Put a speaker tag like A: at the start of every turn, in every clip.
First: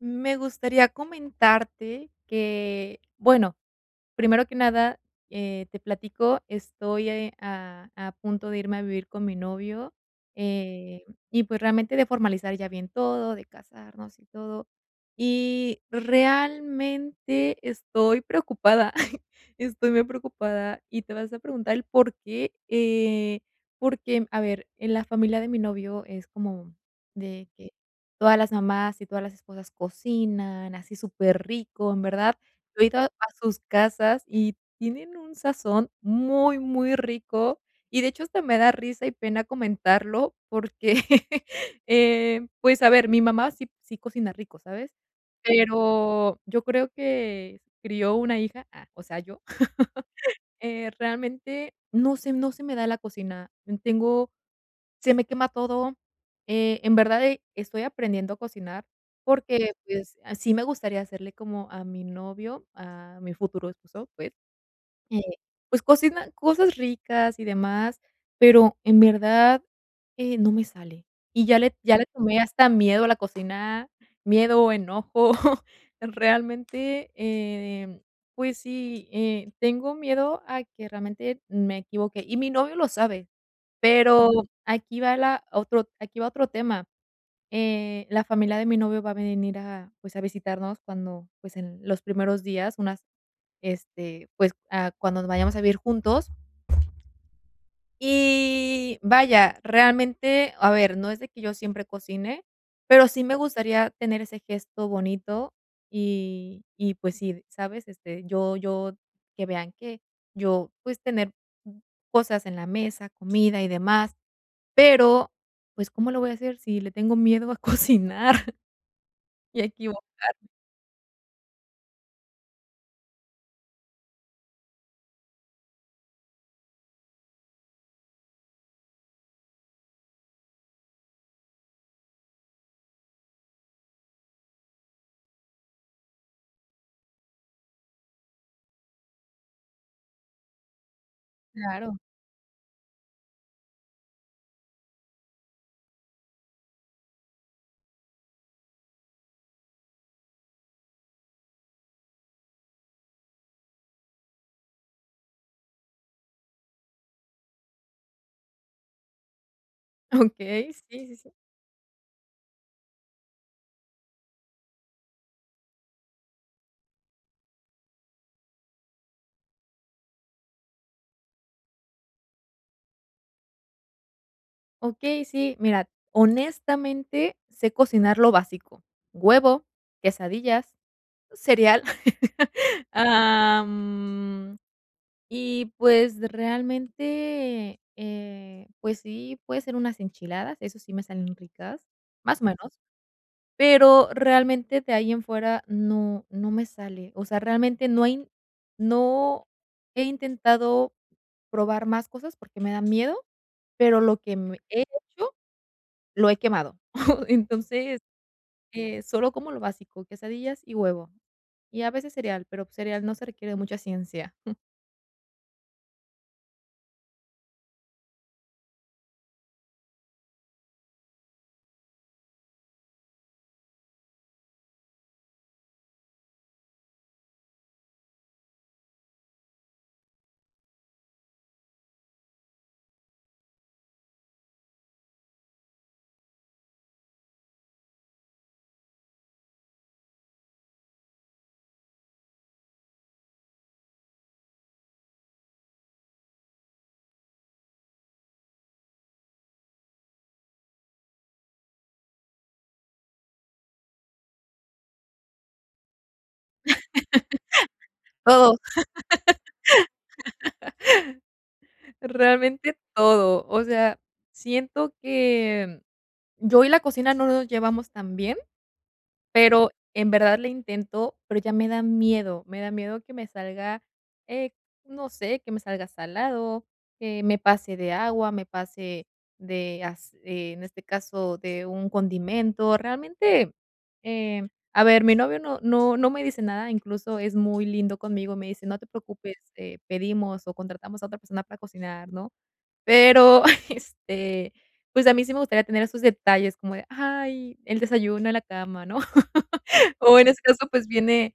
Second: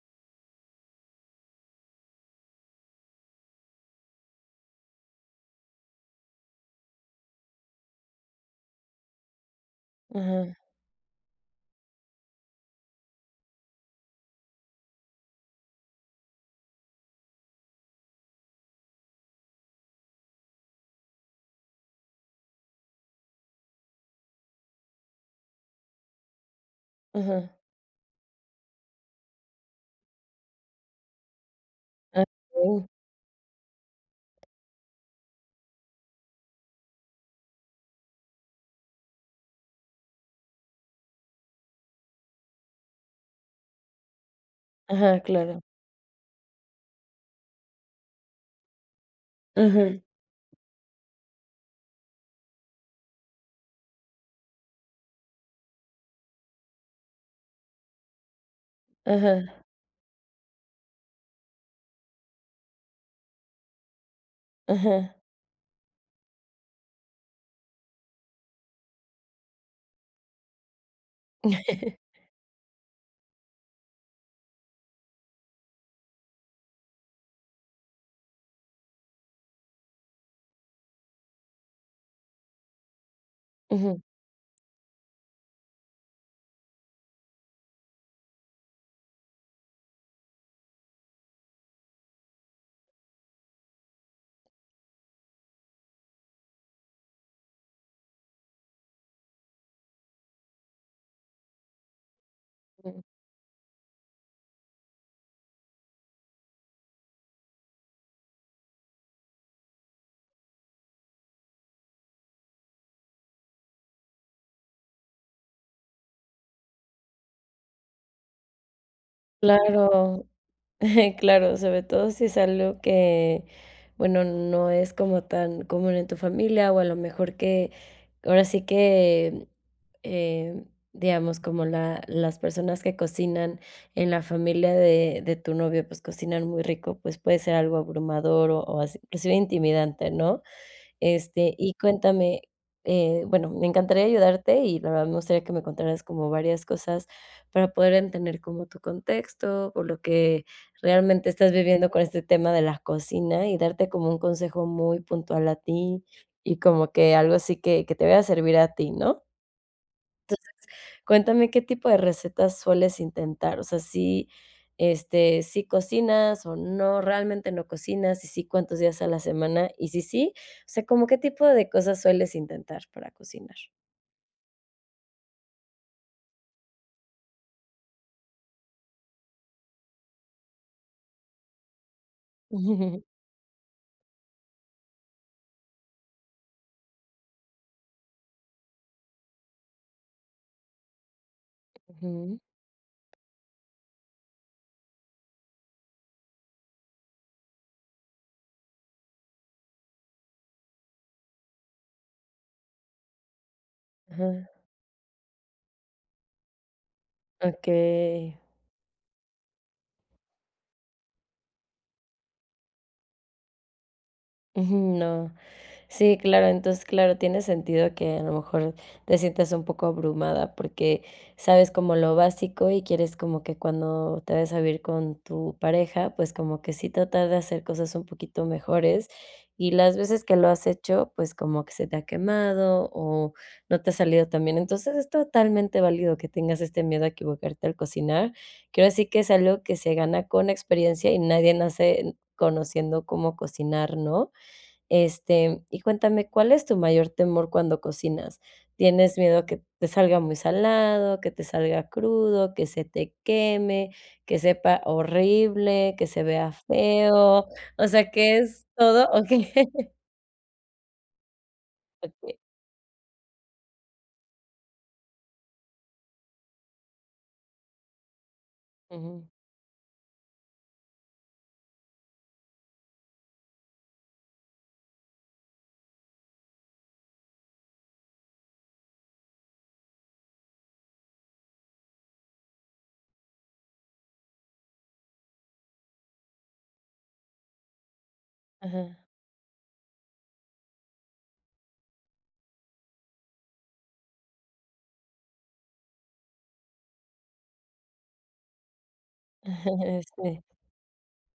A: Me gustaría comentarte que bueno, primero que nada, eh, te platico. Estoy, eh, a a punto de irme a vivir con mi novio,
B: Ajá.
A: eh, y pues realmente de formalizar ya bien todo, de casarnos y todo. Y realmente estoy preocupada. Estoy muy preocupada y te vas a preguntar el porqué, eh, porque, a ver, en la familia de mi novio es como de
B: Ajá.
A: que todas las mamás y todas las esposas cocinan así superrico. En
B: Ah,
A: verdad. Yo he
B: okey.
A: ido a sus casas y tienen un sazón muy, muy rico y, de hecho, hasta me da risa y pena comentarlo porque, eh, pues a ver, mi mamá sí, sí cocina rico, ¿sabes?
B: Ajá, claro.
A: Pero yo creo que crío una hija, ah, o sea, yo.
B: Ajá.
A: Eh, realmente no sé, no se me da la cocina. Tengo, se me quema todo. Eh, en verdad, e estoy aprendiendo a cocinar
B: Ajá.
A: porque, pues, sí me gustaría hacerle, como a mi novio, a mi futuro esposo, pues,
B: Ajá.
A: eh, pues, cocina cosas ricas y demás, pero en verdad, eh, no me sale y ya le ya le tomé hasta miedo a la cocina. Miedo, enojo. Realmente, eh, pues sí, eh, tengo miedo a que realmente me equivoqué y mi novio lo sabe.
B: Ujú.
A: Pero aquí va la otro aquí va otro tema, eh, la familia de mi novio va a venir a, pues, a visitarnos cuando, pues, en los primeros días, unas este, pues, ah, cuando nos vayamos a vivir juntos. Y vaya, realmente, a ver, no es de que yo siempre cocine, pero sí me gustaría tener ese gesto bonito y y, pues sí, ¿sabes? Este, yo yo que vean que yo pues, tener cosas en la mesa, comida y demás. Pero, pues, ¿cómo lo voy a hacer si le tengo miedo a cocinar? Y
B: Claro.
A: equivocar
B: Claro, sobre todo si es algo que, bueno, no es como tan común en tu familia o a lo mejor que, ahora sí que, eh, digamos, como la las personas que cocinan en la familia de de tu novio, pues cocinan muy rico, pues puede ser algo abrumador o así, inclusive intimidante, ¿no? Este, y
A: Claro.
B: cuéntame, eh, bueno, me encantaría ayudarte y la verdad me gustaría que me contaras como varias cosas para poder entender como tu contexto o lo que realmente estás viviendo con este tema de la cocina y darte como un consejo muy puntual a ti y como que algo así que que te vaya a servir a ti, ¿no? Entonces,
A: Okey. Sí, sí, sí.
B: cuéntame qué tipo de recetas sueles intentar, o sea, sí, este, ¿sí cocinas o no, realmente no cocinas? Si si, ¿cuántos días a la semana? Y si sí, o sea, ¿cómo qué tipo de cosas sueles intentar para cocinar?
A: Okey, sí, mira, honestamente sé cocinar lo básico. Huevo, quesadillas, cereal, am, y pues, realmente, eh, pues sí, puede ser unas enchiladas, eso sí me salen ricas,
B: Ujú.
A: más o menos. Pero, realmente, de ahí en fuera no no me sale. O sea, realmente no hay no he intentado probar más cosas, porque, me da miedo, pero lo que
B: Ajá.
A: me he hecho, lo he quemado. Entonces,
B: Okey.
A: eh, solo como lo básico, quesadillas y huevo, y a veces cereal, pero, pues cereal no se requiere de mucha ciencia, jum.
B: Ujú, no. Sí, claro. Entonces, claro, tiene sentido que a lo mejor, te sientas un poco abrumada, porque, sabes como lo básico, y quieres como que, cuando te vayas a vivir con tu pareja, pues, como que, sí tratar de hacer cosas un poquito mejores. Y las veces que lo has hecho, pues, como que se te ha quemado, o no te ha salido tan bien. Entonces, es totalmente válido que tengas este miedo a equivocarte al cocinar. Que ahora sí, que es algo que se gana con experiencia, y nadie nace conociendo cómo cocinar, ¿no? Este, y cuéntame, ¿cuál es tu mayor temor cuando cocinas? ¿Tienes miedo que te salga muy salado, que te salga crudo, que se te queme, que sepa horrible, que se vea feo? O sea, que
A: Todo.
B: es todo, ¿o qué? Okey.
A: Realmente todo. O sea, siento que, mm, yo y la cocina no nos llevamos tan bien.
B: Ujú.
A: Pero, en verdad le intento, pero, ya me da miedo. Me da miedo, que me salga, eh, no sé, que me salga salado, que me pase de agua, me pase de as eh, en este caso de un condimento. Realmente, eh, a ver, mi novio, no no no me dice nada. Incluso es muy lindo conmigo, me dice, no te
B: Ajá.
A: preocupes, eh, pedimos o contratamos a otra persona para cocinar, ¿no? Pero, este, pues a mí sí me gustaría tener esos detalles como de: "Ay, el desayuno en la cama", ¿no? O, en ese
B: Sí.
A: caso, pues viene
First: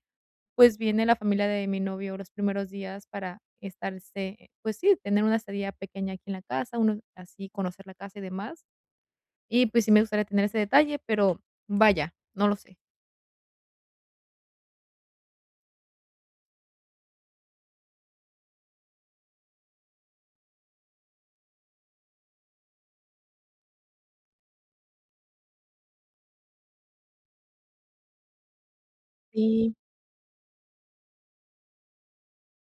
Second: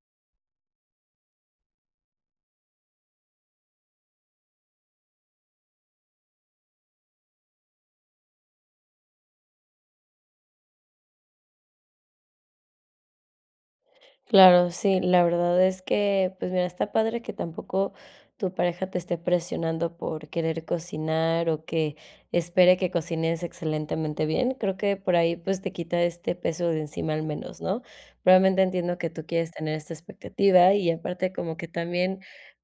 A: pues viene la familia de mi novio los primeros días, para estarse, pues sí, tener una estadía pequeña aquí en la casa, uno, así conocer la casa y demás. Y pues, sí me gustaría tener ese detalle, pero, vaya, no lo sé.
B: Claro. Sí, la verdad es que, pues, mira, está padre que tampoco tu pareja te esté presionando por querer cocinar, o que espere que cocines excelentemente bien, creo que por ahí, pues, te quita este peso de encima al menos, ¿no? Realmente entiendo que tú quieres tener
A: Sí.
B: esta expectativa y aparte, como que también,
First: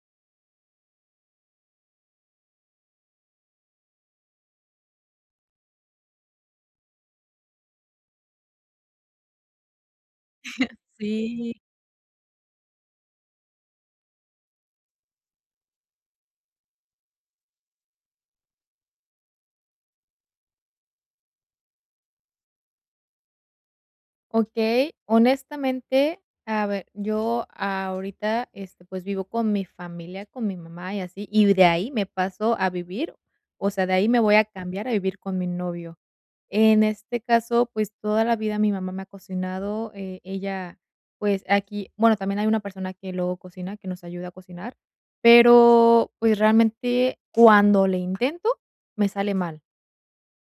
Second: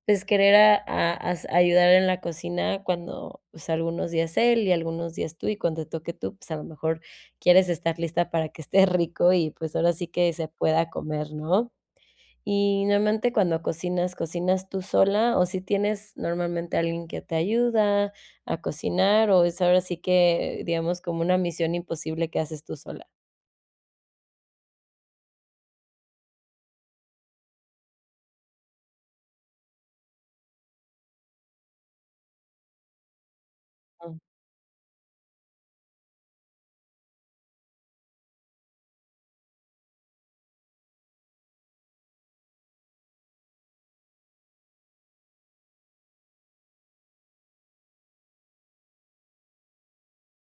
B: pues, querer a a as ayudar en la cocina cuando, pues, algunos días él, y algunos días tú, y cuando toque tú, pues, a lo mejor quieres estar lista para que esté rico y, pues, ahora sí que se pueda comer,
A: Sí.
B: ¿no? Y normalmente cuando cocinas, ¿cocinas tú sola o si tienes normalmente alguien que te ayuda a cocinar, o es ahora sí que digamos, como una misión imposible que haces tú sola?
A: Okey, honestamente, a ver, yo ahorita este, pues, vivo con mi familia, con mi mamá y así, y de ahí me paso a vivir o sea, de ahí me voy a cambiar a vivir con mi novio. En este caso, pues, toda la vida mi mamá me ha cocinado, eh, ella, pues aquí, bueno, también hay una persona que luego cocina, que nos ayuda a cocinar, pero, pues, realmente cuando le intento, me sale mal,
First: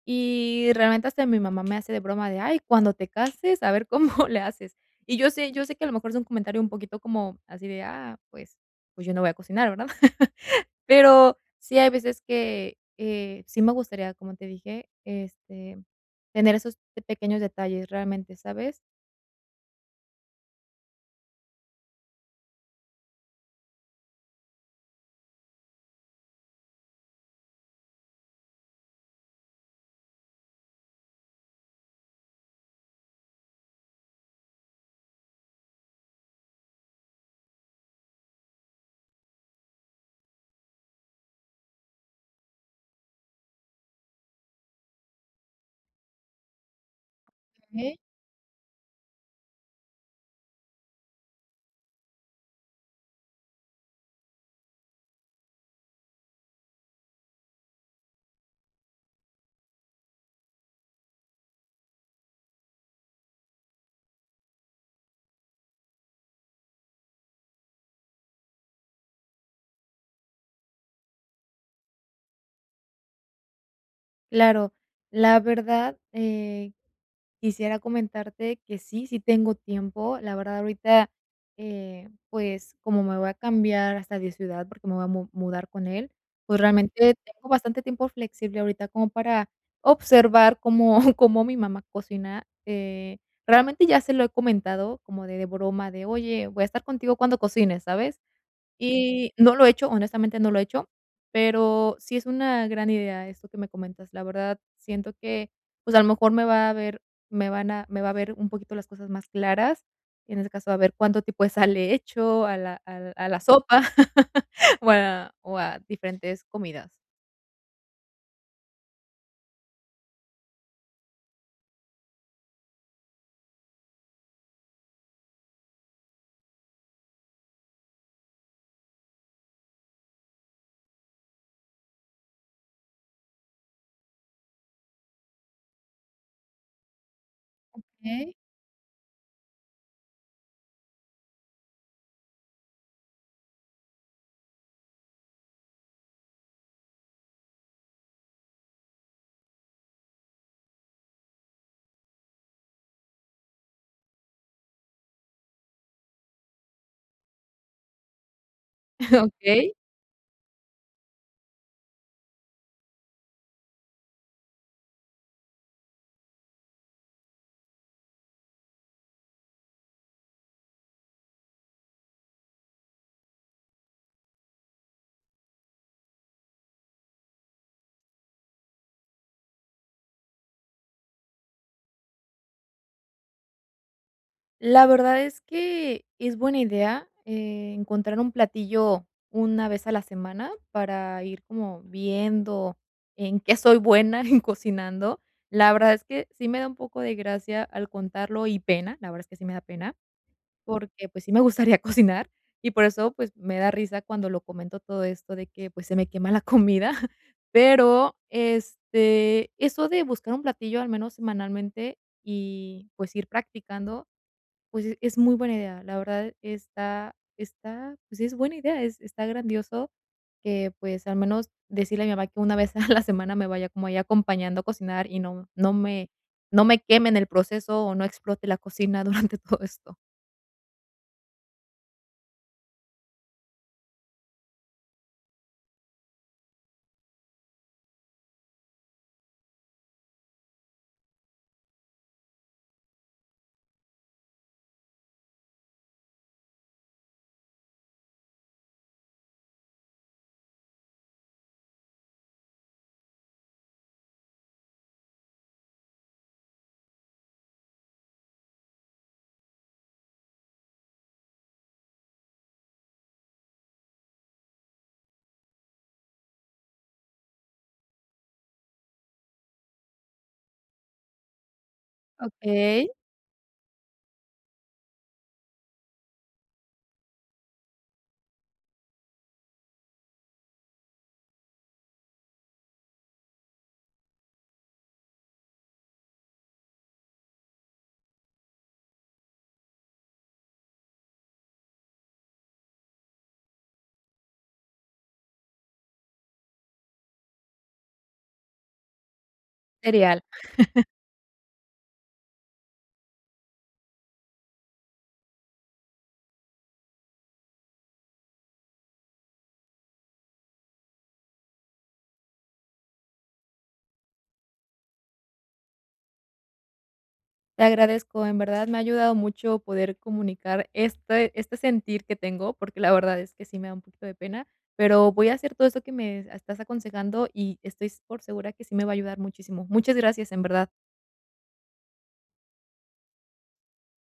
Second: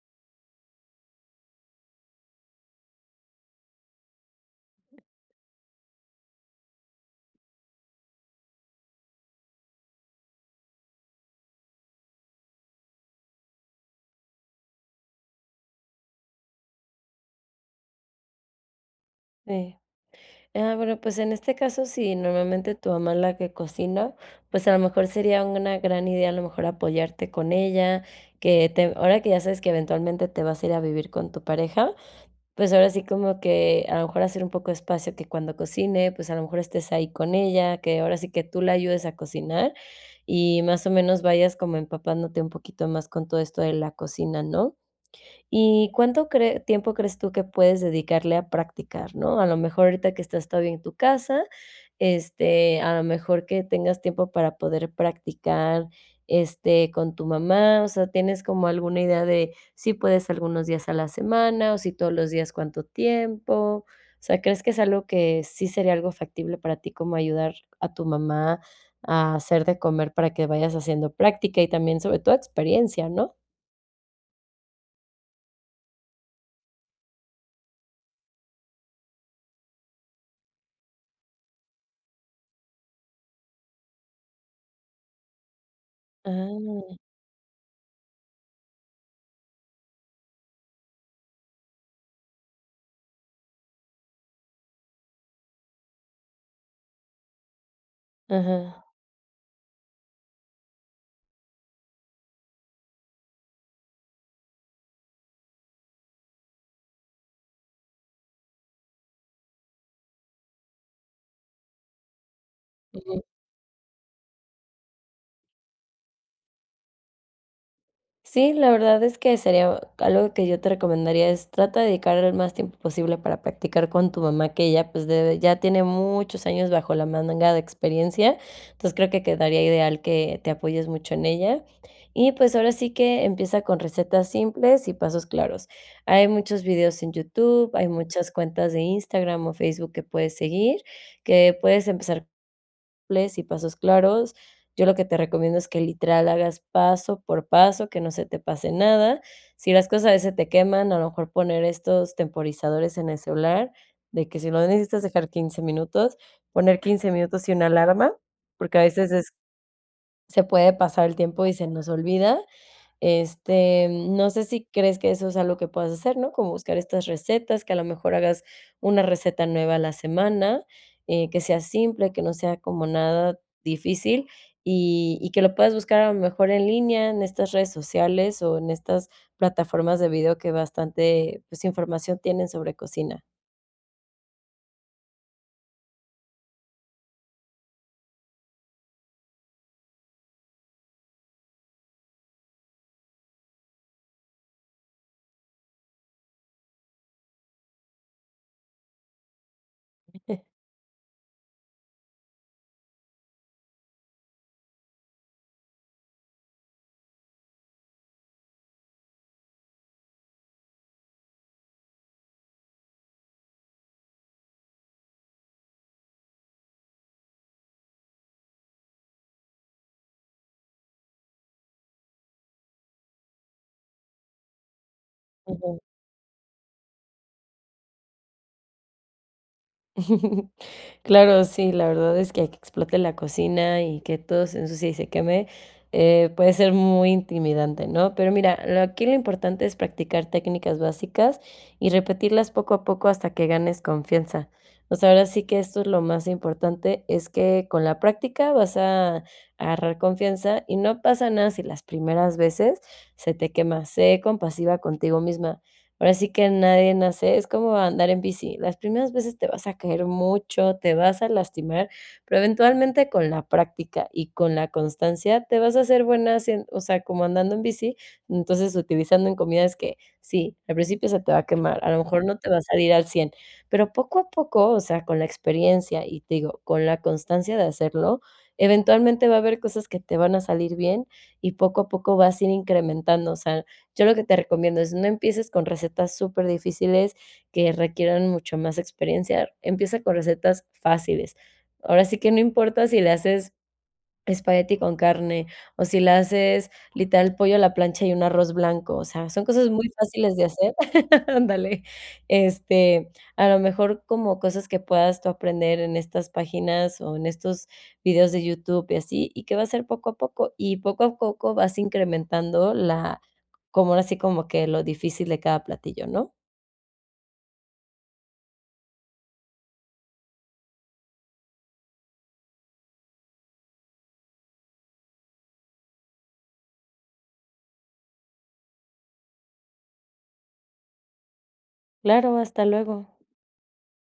A: y realmente hasta mi mamá me hace de broma de: "Ay, cuando te cases a ver cómo le haces", y yo sé yo sé que a lo mejor es un comentario un poquito como así de ah, pues, pues, yo no voy a cocinar, ¿verdad? Pero, sí hay veces que, eh, sí me gustaría, como te dije, este, tener esos pequeños detalles realmente, ¿sabes?
B: Sí, ah, bueno, pues, en este caso, si normalmente tu mamá es la que cocina, pues, a lo mejor sería una gran idea, a lo mejor apoyarte con ella que te ahora que ya sabes que eventualmente te vas a ir a vivir con tu pareja, pues, ahora sí, como que a lo mejor hacer un poco de espacio que cuando cocine, pues, a lo mejor estés ahí con ella, que ahora sí que tú le ayudes a cocinar y más o menos vayas como empapándote un poquito más con todo esto de la cocina, ¿no?, ¿y cuánto cree tiempo crees tú que puedes
A: Okey.
B: dedicarle a practicar?, ¿no?, a lo mejor ahorita que estás todavía en tu casa, este, a lo mejor que tengas tiempo para poder practicar, este, con tu mamá, o sea, ¿tienes como alguna idea de, si puedes algunos días a la semana o si todos los días cuánto tiempo?, o sea, ¿crees que es algo que sí sería algo factible para ti como ayudar a tu mamá a hacer de comer para que vayas haciendo práctica y también sobre toda experiencia?, ¿no?
A: Claro, la verdad, eh, quisiera comentarte que sí, si tengo tiempo, la verdad ahorita, eh, pues, como me voy a cambiar hasta de ciudad porque me voy a mu mudar con él, pues
B: Ah.
A: realmente tengo bastante tiempo flexible ahorita como para observar cómo cómo mi mamá cocina, eh, realmente ya se lo he comentado como de de broma de: "Oye, voy a estar contigo cuando cocines, ¿sabes?",
B: Ajá.
A: y no lo he hecho, honestamente, no lo he hecho, pero sí es una gran idea esto que me comentas, la verdad, siento que, pues, a lo mejor me va a ver me van a me va a ver un poquito las cosas más claras y en ese caso, a ver cuánto tipo de sal le hecho a la al
B: Ujú.
A: a la sopa o a o a diferentes comidas.
B: Sí, la verdad es que sería algo que yo te recomendaría es, trata de dedicar el más tiempo posible para practicar con tu mamá que ella pues debe ya tiene muchos años bajo la manga de experiencia, entonces creo que quedaría ideal que te apoyes mucho en ella y pues ahora sí que empieza con recetas simples y pasos claros, hay muchos videos en YouTube, hay muchas
A: Okey.
B: cuentas de Instagram o Facebook que puedes seguir, que puedes empezar, ples y pasos claros, yo lo que te recomiendo es que literal hagas paso por paso que no se te pase nada, si las cosas a veces se te queman, a lo mejor poner estos temporizadores en el celular de que si lo necesitas dejar 15 minutos, poner 15 minutos y una alarma porque a veces es
A: Okey.
B: se puede pasar el tiempo y se nos olvida, este, no sé si crees que eso es algo que puedas hacer, ¿no?, como buscar estas recetas que a lo mejor hagas una receta nueva a la semana, eh, que sea simple, que no sea como nada difícil y y que lo puedas buscar a lo mejor en línea en estas redes sociales o en estas plataformas de video que bastante, pues información tienen sobre cocina.
A: La verdad es que es buena idea, eh, encontrar un platillo una vez a la semana para ir como viendo en qué soy buena en cocinando, la verdad es que sí me da un poco de gracia al contarlo y pena, la verdad es que sí me da pena, porque pues sí me gustaría cocinar y por eso pues me da risa cuando lo comento todo esto de que pues se me quema la comida, pero, este, eso de buscar un platillo al menos semanalmente y pues ir practicando, pues es muy buena idea, la verdad está está pues es buena idea, es está grandioso que pues al menos decirle a mi mamá que una vez a la semana me vaya como ahí acompañando a cocinar y no no
B: Ujú.
A: me no me queme en el proceso o no explote la cocina durante todo esto.
B: Claro, sí, la verdad es que ahí que explote la cocina y que todo se ensucie y se queme, eh, puede ser muy intimidante, ¿no?, pero mira, lo aquí lo importante es practicar técnicas básicas y repetirlas poco a poco hasta que ganes confianza, o sea, ahora sí que esto es lo más importante, es que con la práctica vas a agarrar confianza y no pasa nada si las primeras veces se te quema, sé compasiva contigo misma, ahora sí que nadie nace es como andar en bici, las primeras veces te vas a caer mucho, te vas a lastimar, pero eventualmente con la práctica y con la constancia, te vas a hacer buena haciendo o sea, como andando en bici, entonces utilizando en comidas que sí, al principio se te va a quemar, a lo mejor no te va a
A: Okey.
B: salir al 100, pero poco a poco, o sea, con la experiencia y, te digo, con la constancia de hacerlo eventualmente va a haber cosas que te van a salir bien y poco a poco vas a ir incrementando, o sea, yo lo que te recomiendo es no empieces con recetas súper difíciles que requieran mucho más experiencia, empieza con recetas fáciles, ahora sí que no importa si le haces, espagueti con carne o si le haces literal pollo a la plancha y un arroz blanco, o sea, son cosas muy
A: Cereal.
B: fáciles de hacer, ándale, este a lo mejor como cosas que puedas tú aprender en estas páginas o en estos vídeos de YouTube y así y que va a ser poco a poco y poco a poco vas incrementando la como, ahora si, como que lo difícil de cada platillo, ¿no?
A: Te agradezco, en verdad me ha ayudado mucho poder comunicar este este sentir que tengo porque la verdad es que sí me da un poquito de pena, pero voy a hacer todo esto que me estás aconsejando y estoy s por segura que sí me va a ayudar muchísimo, muchas gracias, en verdad.
B: Claro, hasta luego.